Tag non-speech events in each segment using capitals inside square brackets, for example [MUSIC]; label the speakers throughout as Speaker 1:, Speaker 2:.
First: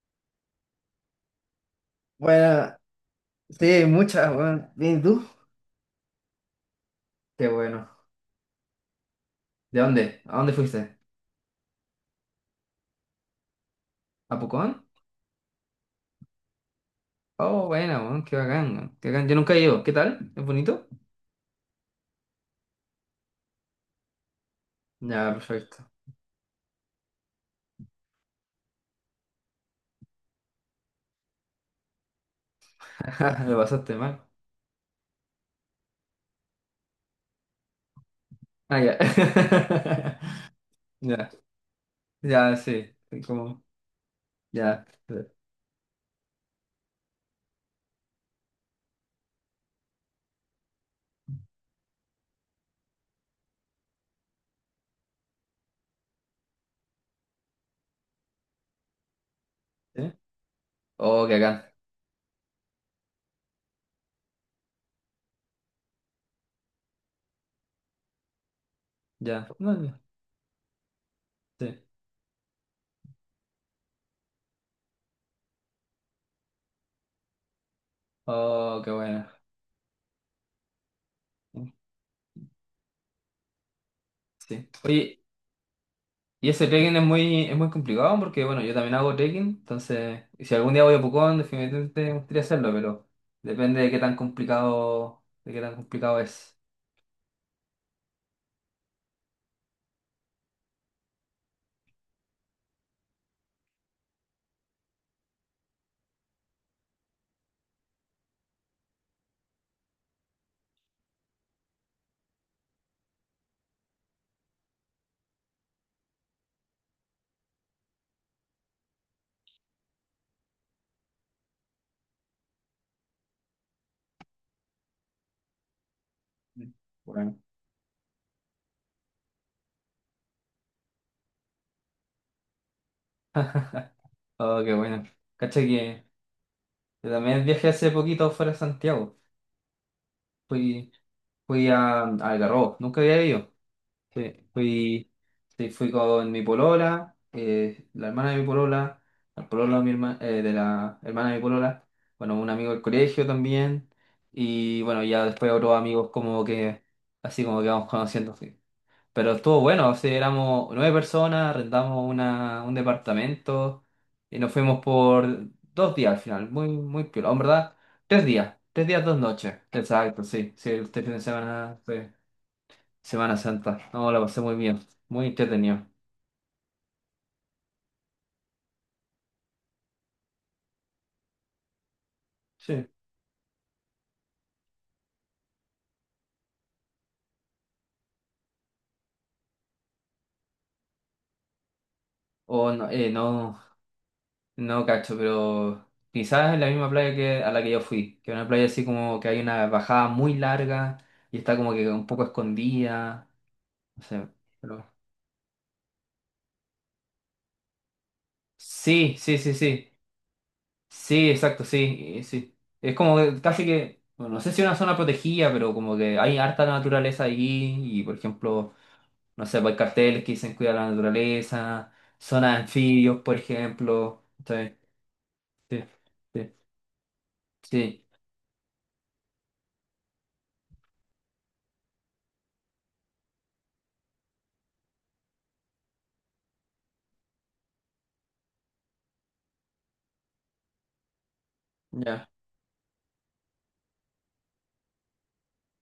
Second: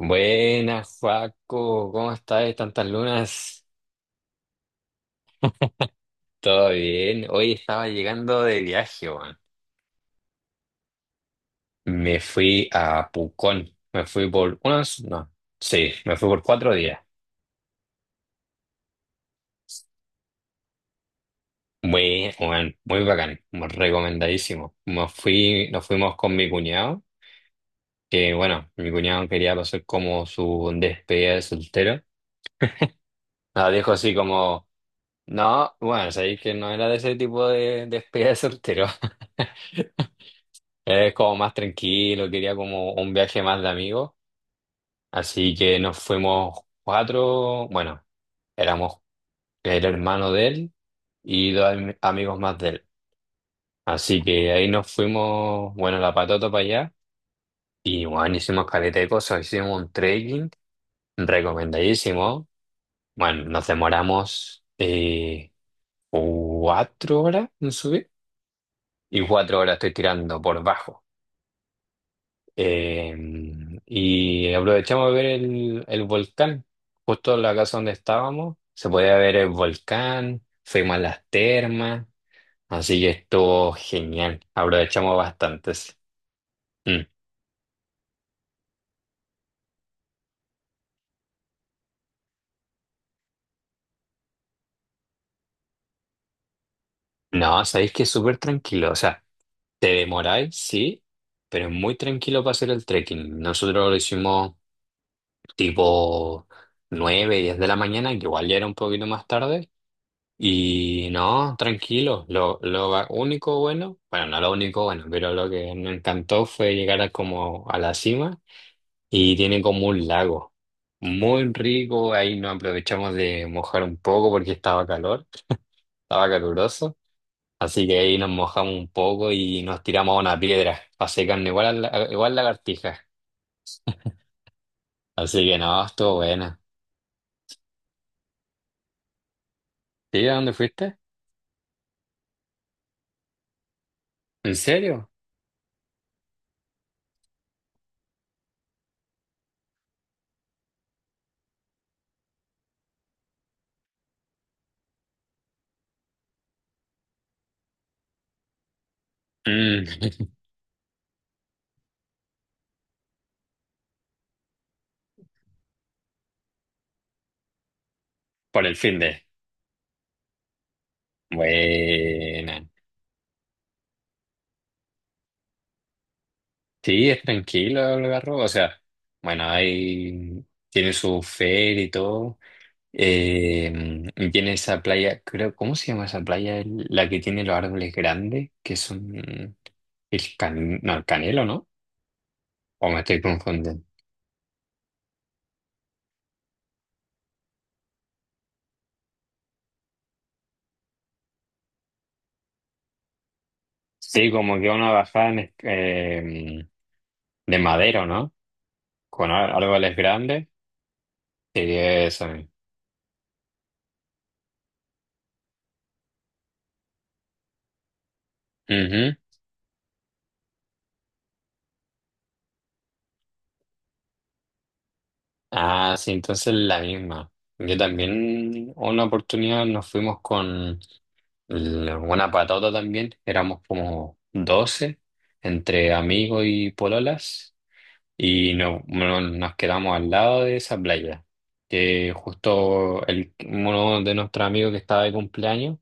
Speaker 1: Buenas, Joaco, ¿cómo estás?
Speaker 2: Bueno,
Speaker 1: Tantas lunas.
Speaker 2: sí, muchas, bueno. Bien, ¿y tú?
Speaker 1: ¿Todo bien?
Speaker 2: Qué
Speaker 1: Hoy
Speaker 2: bueno.
Speaker 1: estaba llegando de viaje, weón.
Speaker 2: ¿De dónde? ¿A dónde fuiste?
Speaker 1: Me fui a Pucón. Me fui
Speaker 2: ¿A
Speaker 1: por
Speaker 2: Pucón?
Speaker 1: unos, no, sí, me fui por 4 días.
Speaker 2: Oh, bueno, bueno, qué bacán, bueno, qué bacán. Yo nunca he ido. ¿Qué tal? ¿Es bonito?
Speaker 1: Muy, weón, muy bacán, muy recomendadísimo. Me
Speaker 2: Ya,
Speaker 1: fui,
Speaker 2: perfecto.
Speaker 1: nos fuimos con mi cuñado, que bueno, mi cuñado quería pasar como su despedida de soltero.
Speaker 2: [LAUGHS] Lo
Speaker 1: Nos dijo
Speaker 2: pasaste
Speaker 1: así
Speaker 2: mal.
Speaker 1: como, no, bueno, sabéis que no era de ese tipo de despedida de
Speaker 2: Ah,
Speaker 1: soltero.
Speaker 2: ya. [LAUGHS]
Speaker 1: [LAUGHS] Es
Speaker 2: Ya,
Speaker 1: como más tranquilo,
Speaker 2: ya,
Speaker 1: quería como
Speaker 2: sí.
Speaker 1: un viaje
Speaker 2: Como,
Speaker 1: más de amigos.
Speaker 2: ya.
Speaker 1: Así que nos fuimos cuatro, bueno, éramos el hermano de él y dos amigos más de él. Así que ahí nos fuimos, bueno, a la patota para allá. Y bueno, hicimos caleta de cosas, hicimos un
Speaker 2: ¿Eh?
Speaker 1: trekking
Speaker 2: Oh, qué bacán.
Speaker 1: recomendadísimo. Bueno, nos demoramos 4 horas en subir y
Speaker 2: Ya.
Speaker 1: cuatro
Speaker 2: No,
Speaker 1: horas estoy
Speaker 2: ya,
Speaker 1: tirando por bajo.
Speaker 2: sí.
Speaker 1: Eh, y aprovechamos de ver el volcán, justo en la casa donde estábamos,
Speaker 2: Oh,
Speaker 1: se
Speaker 2: qué
Speaker 1: podía
Speaker 2: bueno.
Speaker 1: ver el volcán, fuimos a las termas, así que estuvo genial,
Speaker 2: Sí.
Speaker 1: aprovechamos
Speaker 2: Oye,
Speaker 1: bastantes.
Speaker 2: y ese trekking es
Speaker 1: Mm.
Speaker 2: muy, es muy complicado porque, bueno, yo también hago trekking, entonces, y si algún día voy a Pucón, definitivamente me gustaría hacerlo, pero depende de qué tan complicado es.
Speaker 1: No, sabéis que es súper tranquilo, o sea, te demoráis, sí, pero es muy tranquilo para hacer el trekking. Nosotros lo hicimos tipo 9 10 de la mañana, que igual ya era un poquito más tarde. Y no, tranquilo. Lo único bueno, bueno, no lo único bueno, pero lo que me encantó fue llegar a como a la cima y tiene como un lago muy rico. Ahí nos aprovechamos de mojar un poco porque estaba calor, estaba caluroso.
Speaker 2: Bueno.
Speaker 1: Así que ahí nos mojamos un poco y nos tiramos a una piedra para secarnos igual, igual lagartija.
Speaker 2: [LAUGHS] Oh, qué bueno.
Speaker 1: Así que
Speaker 2: Cacha
Speaker 1: no,
Speaker 2: que
Speaker 1: estuvo buena.
Speaker 2: yo también viajé hace poquito fuera de Santiago.
Speaker 1: ¿Sí? ¿A dónde
Speaker 2: Fui,
Speaker 1: fuiste?
Speaker 2: fui a Algarrobo, nunca había ido. Sí,
Speaker 1: ¿En serio?
Speaker 2: fui, sí, fui con mi polola, la hermana de mi polola, el pololo de de la hermana de mi polola, bueno, un amigo del colegio también, y bueno, ya después otros amigos como que, así como que vamos [LAUGHS] conociendo, sí. Pero estuvo
Speaker 1: Mm.
Speaker 2: bueno, o sea,
Speaker 1: [LAUGHS]
Speaker 2: éramos nueve personas, rentamos un departamento, y nos fuimos por 2 días al final, muy, muy piola, en verdad, 3 días,
Speaker 1: Por el
Speaker 2: tres
Speaker 1: fin
Speaker 2: días, dos
Speaker 1: de...
Speaker 2: noches, exacto, sí, sí, este fin de semana, sí.
Speaker 1: Buena.
Speaker 2: Semana Santa. No, la pasé muy bien. Muy entretenido.
Speaker 1: Sí, es tranquilo el Algarrobo, o sea, bueno, ahí tiene su feria y todo.
Speaker 2: Sí.
Speaker 1: Eh, y tiene esa playa, creo, ¿cómo se llama esa playa? La que tiene los árboles grandes, que son el can, no, el canelo, ¿no?
Speaker 2: O
Speaker 1: O
Speaker 2: no,
Speaker 1: me estoy
Speaker 2: no,
Speaker 1: confundiendo.
Speaker 2: no cacho, pero quizás en la misma playa que a la que yo fui, que es una playa así como que hay una bajada muy larga y está como que un poco escondida. No sé,
Speaker 1: Sí, como que
Speaker 2: pero.
Speaker 1: una bajada en de madero, ¿no?
Speaker 2: Sí,
Speaker 1: Con
Speaker 2: sí, sí, sí.
Speaker 1: árboles grandes.
Speaker 2: Sí,
Speaker 1: Sí,
Speaker 2: exacto, sí,
Speaker 1: eso mismo.
Speaker 2: sí. Es como que casi que, bueno, no sé si es una zona protegida, pero como que hay harta naturaleza allí y, por ejemplo,
Speaker 1: Ujú.
Speaker 2: no sé, pues, hay carteles que dicen cuidar la naturaleza, zonas de anfibios, por ejemplo. ¿Cachai? Sí,
Speaker 1: Ah, sí,
Speaker 2: sí,
Speaker 1: entonces la misma. Yo
Speaker 2: sí,
Speaker 1: también, una oportunidad nos fuimos con la buena patata también, éramos como 12 entre amigos y pololas y no, nos quedamos al lado de esa playa, que
Speaker 2: ya.
Speaker 1: justo el, uno de nuestros amigos que estaba de cumpleaños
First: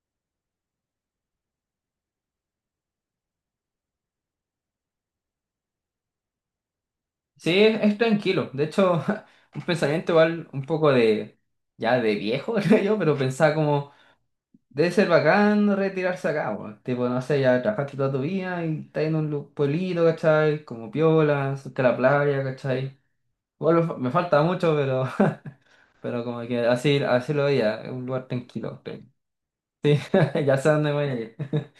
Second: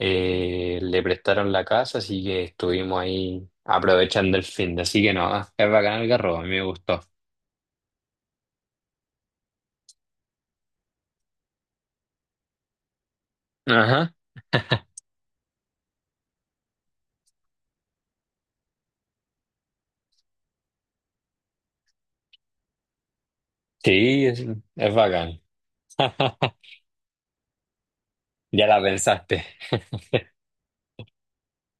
Speaker 1: le prestaron la casa, así que estuvimos ahí aprovechando el fin de, así que no, es bacán el carro, a mí me gustó.
Speaker 2: Sí, es tranquilo. De hecho, [LAUGHS] un pensamiento igual un poco de, ya de viejo, [LAUGHS] creo yo, pero pensaba como.
Speaker 1: Ajá,
Speaker 2: Debe ser bacán retirarse acá, weón. Tipo, no sé, ya trabajaste toda tu vida y estás en un pueblito, ¿cachai? Como piola, cerca de la playa, ¿cachai? Igual me
Speaker 1: sí,
Speaker 2: falta
Speaker 1: es,
Speaker 2: mucho,
Speaker 1: es
Speaker 2: pero,
Speaker 1: bacán.
Speaker 2: [LAUGHS] pero como que
Speaker 1: [LAUGHS]
Speaker 2: así, así lo veía, es un lugar
Speaker 1: Ya la
Speaker 2: tranquilo, creo.
Speaker 1: pensaste.
Speaker 2: Sí,
Speaker 1: [LAUGHS]
Speaker 2: [LAUGHS] ya sé dónde voy a ir. [LAUGHS]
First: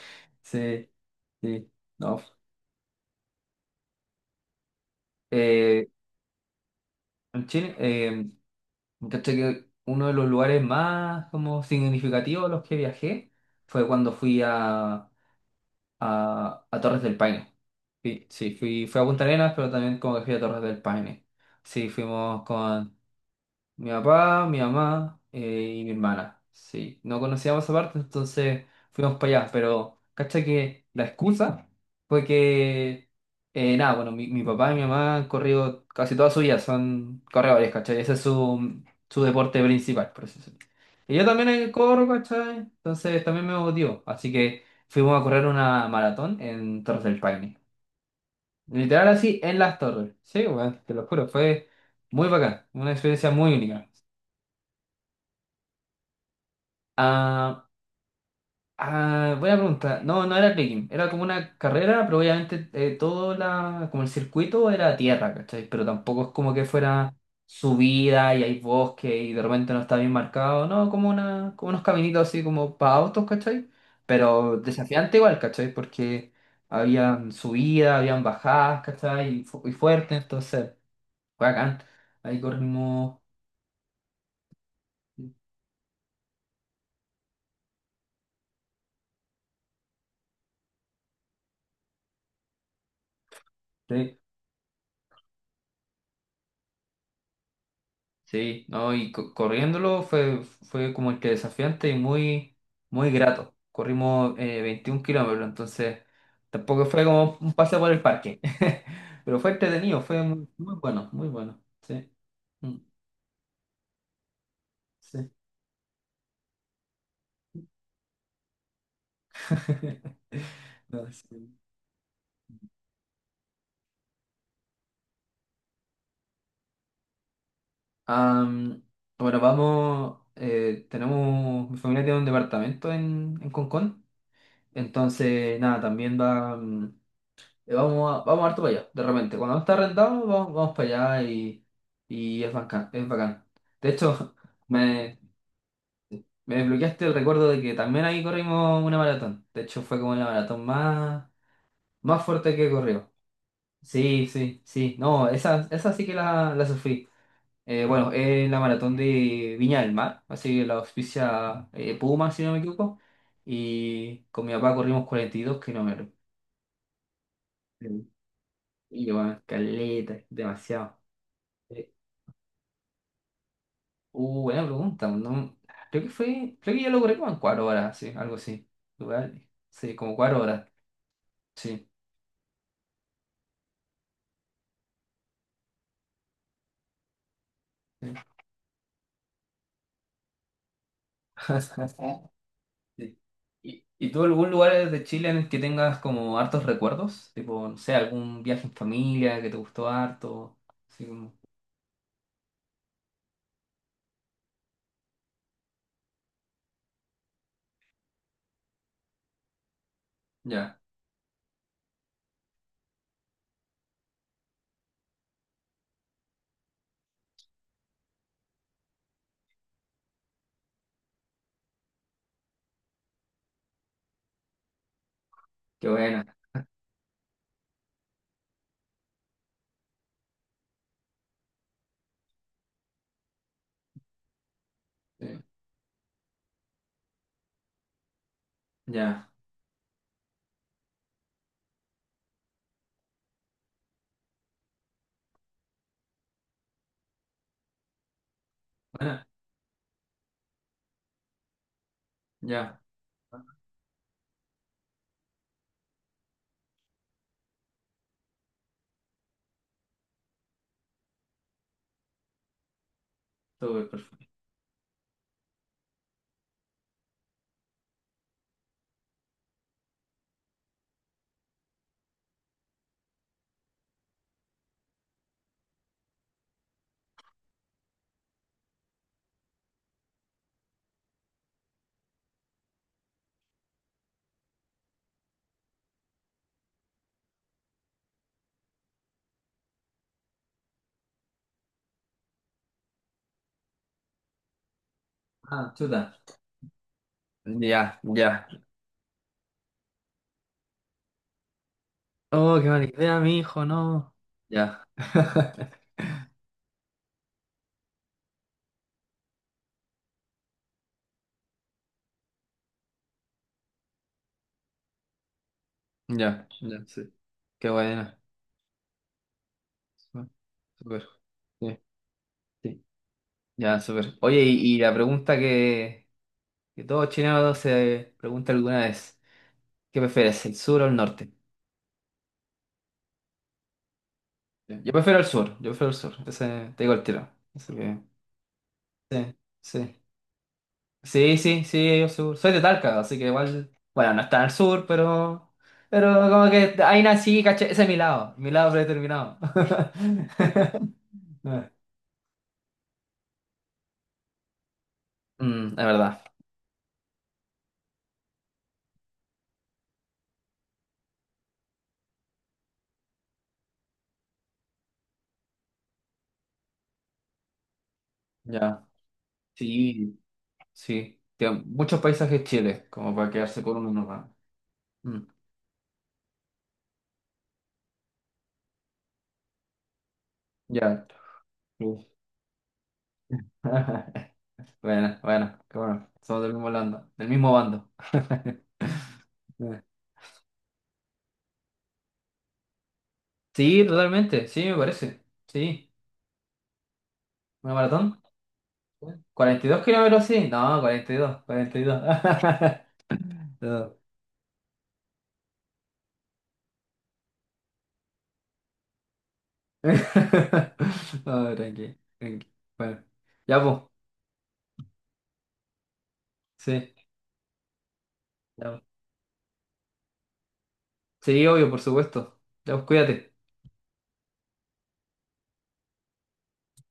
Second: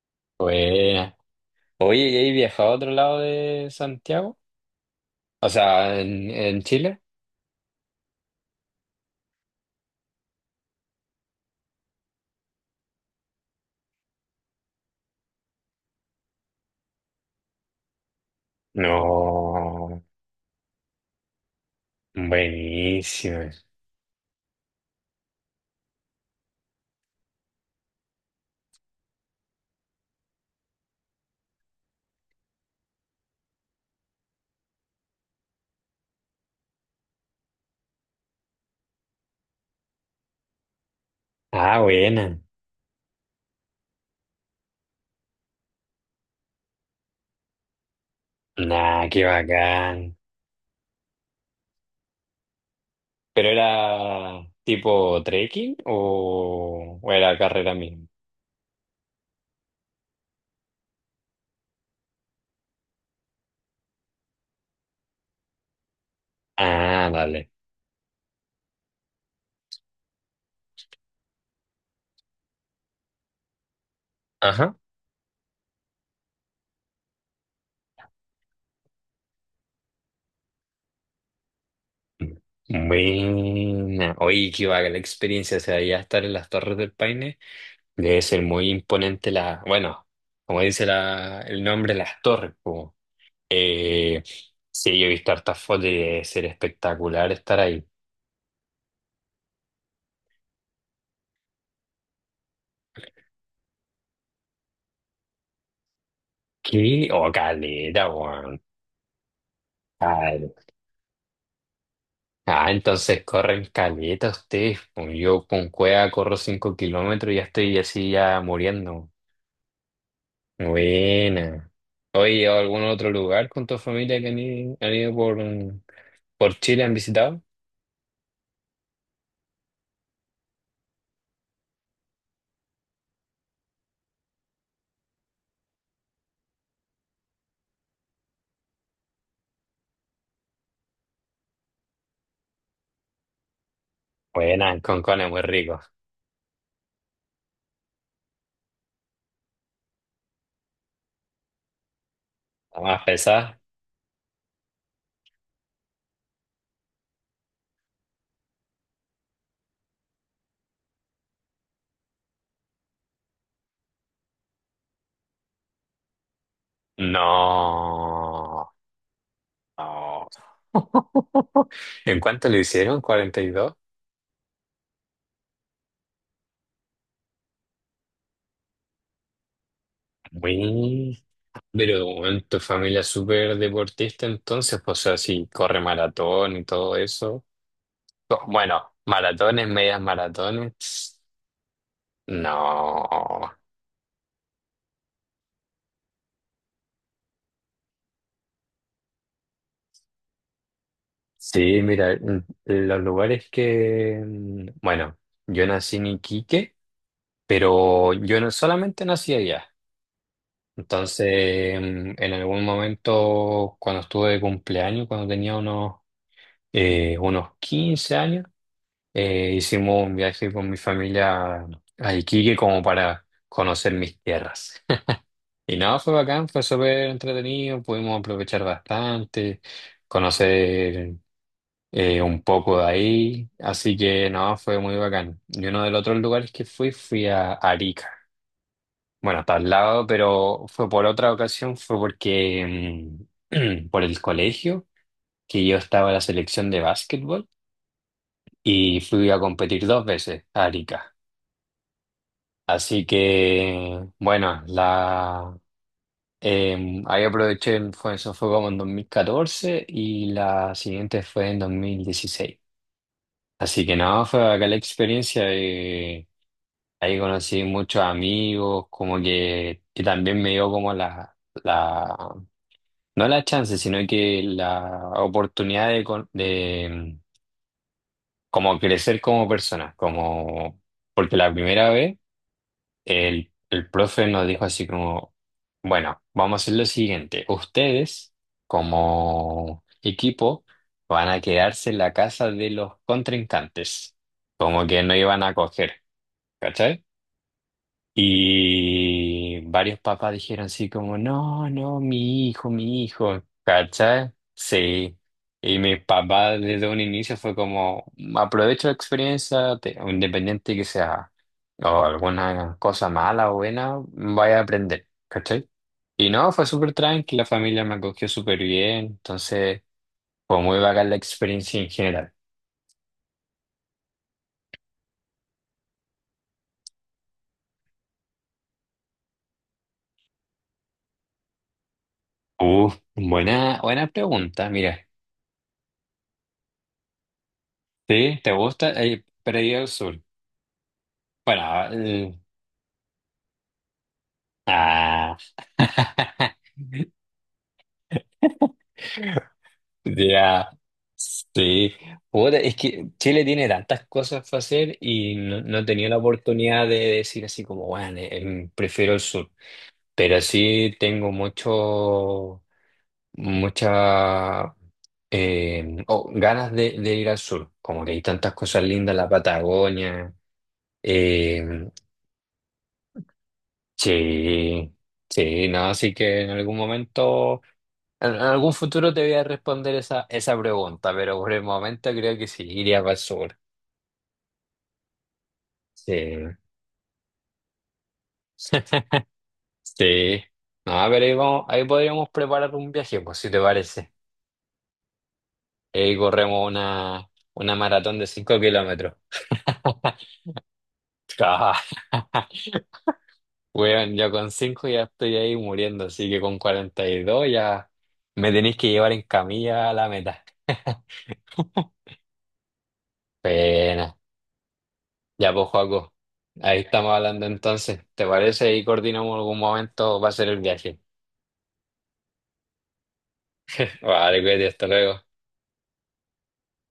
Speaker 2: Sí,
Speaker 1: Buena.
Speaker 2: sí,
Speaker 1: Oye,
Speaker 2: no.
Speaker 1: ¿y has viajado a otro lado de Santiago? O
Speaker 2: Eh,
Speaker 1: sea, en Chile.
Speaker 2: en Chile, ¿cachai? Que uno de los lugares más como significativos a los que viajé fue cuando fui a Torres del Paine. Sí, sí, fui a Punta Arenas, pero también
Speaker 1: No,
Speaker 2: como que fui a Torres del Paine. Sí, fuimos con
Speaker 1: buenísimo.
Speaker 2: mi papá, mi mamá y mi hermana. Sí, no conocíamos esa parte, entonces fuimos para allá. Pero, cacha que la excusa fue que, nada, bueno, mi papá y mi mamá han corrido casi toda su vida, son corredores, ¿cachai? Ese es su deporte principal, por así decirlo. Y yo también
Speaker 1: Ah,
Speaker 2: corro,
Speaker 1: buena.
Speaker 2: ¿cachai? Entonces también me motivó. Así que fuimos a correr una maratón en Torres del Paine. Literal
Speaker 1: Nah, qué
Speaker 2: así en las torres.
Speaker 1: bacán.
Speaker 2: Sí, weón, te lo juro, fue muy bacán, una experiencia
Speaker 1: ¿Pero
Speaker 2: muy
Speaker 1: era
Speaker 2: única.
Speaker 1: tipo trekking o era
Speaker 2: Ah,
Speaker 1: carrera misma?
Speaker 2: ah, buena pregunta. No, no era trekking, era como una carrera, pero obviamente como el circuito era tierra, ¿cachai? Pero tampoco es como que
Speaker 1: Ah,
Speaker 2: fuera
Speaker 1: vale.
Speaker 2: subida y hay bosque y de repente no está bien marcado, no, como unos caminitos así como para autos, ¿cachai? Pero
Speaker 1: Ajá.
Speaker 2: desafiante igual, ¿cachai? Porque habían subidas, habían bajadas, ¿cachai? Y fuerte, entonces. Bacán. Ahí corrimos.
Speaker 1: Buena. Oye, qué bacán la experiencia. O sea, ya estar en las Torres del Paine debe ser muy imponente la... Bueno, como dice la, el nombre, las torres. Como.
Speaker 2: Sí,
Speaker 1: Eh, sí, yo he visto hartas fotos y debe ser espectacular estar ahí.
Speaker 2: sí, no, y corriéndolo fue como que desafiante y muy, muy grato. Corrimos 21 kilómetros, entonces tampoco fue
Speaker 1: ¿Qué? Oh,
Speaker 2: como un paseo por el
Speaker 1: caleta,
Speaker 2: parque.
Speaker 1: weón.
Speaker 2: [LAUGHS] Pero fue entretenido, fue muy,
Speaker 1: Cal-
Speaker 2: muy bueno, muy bueno. Sí.
Speaker 1: Ah,
Speaker 2: Mm,
Speaker 1: entonces corren caleta ustedes, pues.
Speaker 2: sí.
Speaker 1: Yo con cueva corro 5 kilómetros y ya estoy así ya muriendo.
Speaker 2: [LAUGHS] No, sí.
Speaker 1: Buena. Oye, ¿a algún otro lugar con tu familia que han ido, han ido por Chile, han visitado?
Speaker 2: Am, bueno, vamos. Tenemos. Mi familia tiene un departamento en Concón. Entonces, nada, también va. Vamos harto para allá, de repente. Cuando no está rentado, vamos, vamos para allá y es bacán, es bacán. De hecho, [LAUGHS]
Speaker 1: Buena, en
Speaker 2: me,
Speaker 1: Concón es muy rico.
Speaker 2: me desbloqueaste el recuerdo de que también ahí corrimos una maratón. De hecho, fue como la maratón más, más fuerte que he
Speaker 1: ¿La más
Speaker 2: corrido.
Speaker 1: pesada?
Speaker 2: Sí, sí, sí. No, esa sí que la sufrí. Bueno, es la maratón de Viña del Mar, así que la auspicia Puma, si no me equivoco. Y con mi papá corrimos 42 kilómetros. Sí.
Speaker 1: No.
Speaker 2: Y bueno, caleta,
Speaker 1: No.
Speaker 2: demasiado.
Speaker 1: [LAUGHS] ¿En cuánto lo hicieron? 42.
Speaker 2: Buena pregunta. Creo que yo lo corrí como en 4 horas, sí, algo así. Igual, sí, como 4 horas,
Speaker 1: Muy.
Speaker 2: sí,
Speaker 1: Pero bueno, tu familia es súper deportista entonces, pues, o sea, si corre maratón y todo eso.
Speaker 2: sí.
Speaker 1: Co- bueno, maratones, medias maratones. Tss.
Speaker 2: [LAUGHS] Sí.
Speaker 1: No.
Speaker 2: ¿Y tú algún lugar de Chile en el que tengas como hartos recuerdos? Tipo, no sé, algún viaje en familia que te gustó harto. Así como,
Speaker 1: Sí, mira, los lugares que... Bueno, yo nací en Iquique, pero yo no solamente nací allá.
Speaker 2: ya,
Speaker 1: Entonces, en algún momento, cuando estuve de cumpleaños, cuando tenía unos 15 años, hicimos un viaje con mi familia a Iquique como para conocer mis tierras. [LAUGHS] Y
Speaker 2: qué
Speaker 1: nada, fue
Speaker 2: buena.
Speaker 1: bacán, fue súper entretenido, pudimos aprovechar bastante, conocer un poco de ahí, así que no, fue muy
Speaker 2: Sí,
Speaker 1: bacán. Y uno de los otros lugares que fui, fui a Arica.
Speaker 2: ya,
Speaker 1: Bueno, está al lado, pero fue por otra ocasión, fue porque [CLEARS THROAT] por el colegio, que yo estaba en la selección de básquetbol y
Speaker 2: buena,
Speaker 1: fui a competir dos veces a Arica.
Speaker 2: ya,
Speaker 1: Así que, bueno, la, ahí aproveché, fue, eso fue como en 2014 y la siguiente fue en 2016. Así
Speaker 2: todo
Speaker 1: que nada,
Speaker 2: perfecto.
Speaker 1: fue acá la experiencia. Ahí conocí muchos amigos, como que también me dio como la, no la chance, sino que la oportunidad de, como crecer como persona, como, porque la primera vez... El profe nos dijo así como, bueno, vamos a hacer lo siguiente. Ustedes, como equipo, van a quedarse en la casa de los contrincantes. Como que no iban a
Speaker 2: Ah, chuta.
Speaker 1: coger, ¿cachai?
Speaker 2: Ya, ya.
Speaker 1: Y varios papás dijeron así como, no, no,
Speaker 2: Oh, qué mala
Speaker 1: mi
Speaker 2: idea, mi
Speaker 1: hijo,
Speaker 2: hijo, no.
Speaker 1: ¿cachai?
Speaker 2: Ya,
Speaker 1: Sí.
Speaker 2: [LAUGHS]
Speaker 1: Y mi papá desde un inicio fue como, aprovecho la experiencia, te- independiente que sea o alguna cosa mala o buena, vaya a aprender, ¿cachai? Y
Speaker 2: ya,
Speaker 1: no, fue
Speaker 2: ya,
Speaker 1: súper
Speaker 2: sí.
Speaker 1: tranquila, la
Speaker 2: Qué
Speaker 1: familia me
Speaker 2: buena.
Speaker 1: acogió súper bien, entonces
Speaker 2: Súper.
Speaker 1: fue muy
Speaker 2: Súper.
Speaker 1: bacán la
Speaker 2: Sí,
Speaker 1: experiencia en general.
Speaker 2: sí. Ya, súper. Oye, y la pregunta que todo chileno se pregunta alguna vez, ¿qué prefieres, el sur o el norte?
Speaker 1: Buena, buena pregunta,
Speaker 2: Sí. Yo
Speaker 1: mira.
Speaker 2: prefiero el sur, yo prefiero el sur, ese, te digo el tiro. Así que,
Speaker 1: ¿Sí? ¿Te gusta?
Speaker 2: sí,
Speaker 1: Pero yo al
Speaker 2: sí.
Speaker 1: sur.
Speaker 2: Sí, sí,
Speaker 1: Bueno,
Speaker 2: sí, yo sur. Soy de Talca, así que igual, bueno, no está al sur,
Speaker 1: ah,
Speaker 2: pero como
Speaker 1: [LAUGHS]
Speaker 2: que ahí nací, caché, ese es mi lado predeterminado.
Speaker 1: ya,
Speaker 2: [LAUGHS]
Speaker 1: sí. Puta, es que Chile tiene tantas cosas para hacer y no,
Speaker 2: Mm, es
Speaker 1: no he tenido la
Speaker 2: verdad,
Speaker 1: oportunidad de decir así como, bueno, prefiero el sur. Pero sí tengo mucho, mucha oh, ganas de ir al sur. Como que hay tantas cosas
Speaker 2: ya.
Speaker 1: lindas, la
Speaker 2: Sí.
Speaker 1: Patagonia.
Speaker 2: Sí, tiene
Speaker 1: eh,
Speaker 2: muchos paisajes Chile, como para quedarse con uno nomás.
Speaker 1: sí,
Speaker 2: Mm,
Speaker 1: sí, no, así que en algún momento. En algún futuro te voy a responder esa
Speaker 2: ya.
Speaker 1: pregunta, pero por el
Speaker 2: Sí.
Speaker 1: momento creo que sí, iría para el sur.
Speaker 2: [LAUGHS] Bueno, bueno, qué bueno.
Speaker 1: Sí.
Speaker 2: Somos del mismo bando, del mismo bando. [LAUGHS]
Speaker 1: [LAUGHS] Sí. No, pero ahí, vamos- ahí podríamos preparar un viaje, pues, si te
Speaker 2: Sí,
Speaker 1: parece.
Speaker 2: totalmente, sí, me parece. Sí,
Speaker 1: Ahí corremos una,
Speaker 2: una
Speaker 1: una maratón
Speaker 2: maratón.
Speaker 1: de 5 kilómetros.
Speaker 2: 42 kilómetros,
Speaker 1: [LAUGHS]
Speaker 2: sí. No, 42,
Speaker 1: Ah,
Speaker 2: 42. [LAUGHS] No.
Speaker 1: weón, yo con 5 ya estoy ahí muriendo, así que con 42 ya me tenéis que llevar en camilla a la meta.
Speaker 2: [LAUGHS]
Speaker 1: [LAUGHS]
Speaker 2: No, tranqui, tranqui. Bueno, ya, pues,
Speaker 1: Pena. Ya, pues, Joaco, ahí
Speaker 2: sí,
Speaker 1: estamos hablando entonces. ¿Te
Speaker 2: ya,
Speaker 1: parece? Y
Speaker 2: po.
Speaker 1: coordinamos algún momento, va a ser el viaje.
Speaker 2: Sí, obvio, por supuesto. Ya, pues, cuídate.
Speaker 1: [LAUGHS] Vale, cuídate, hasta luego.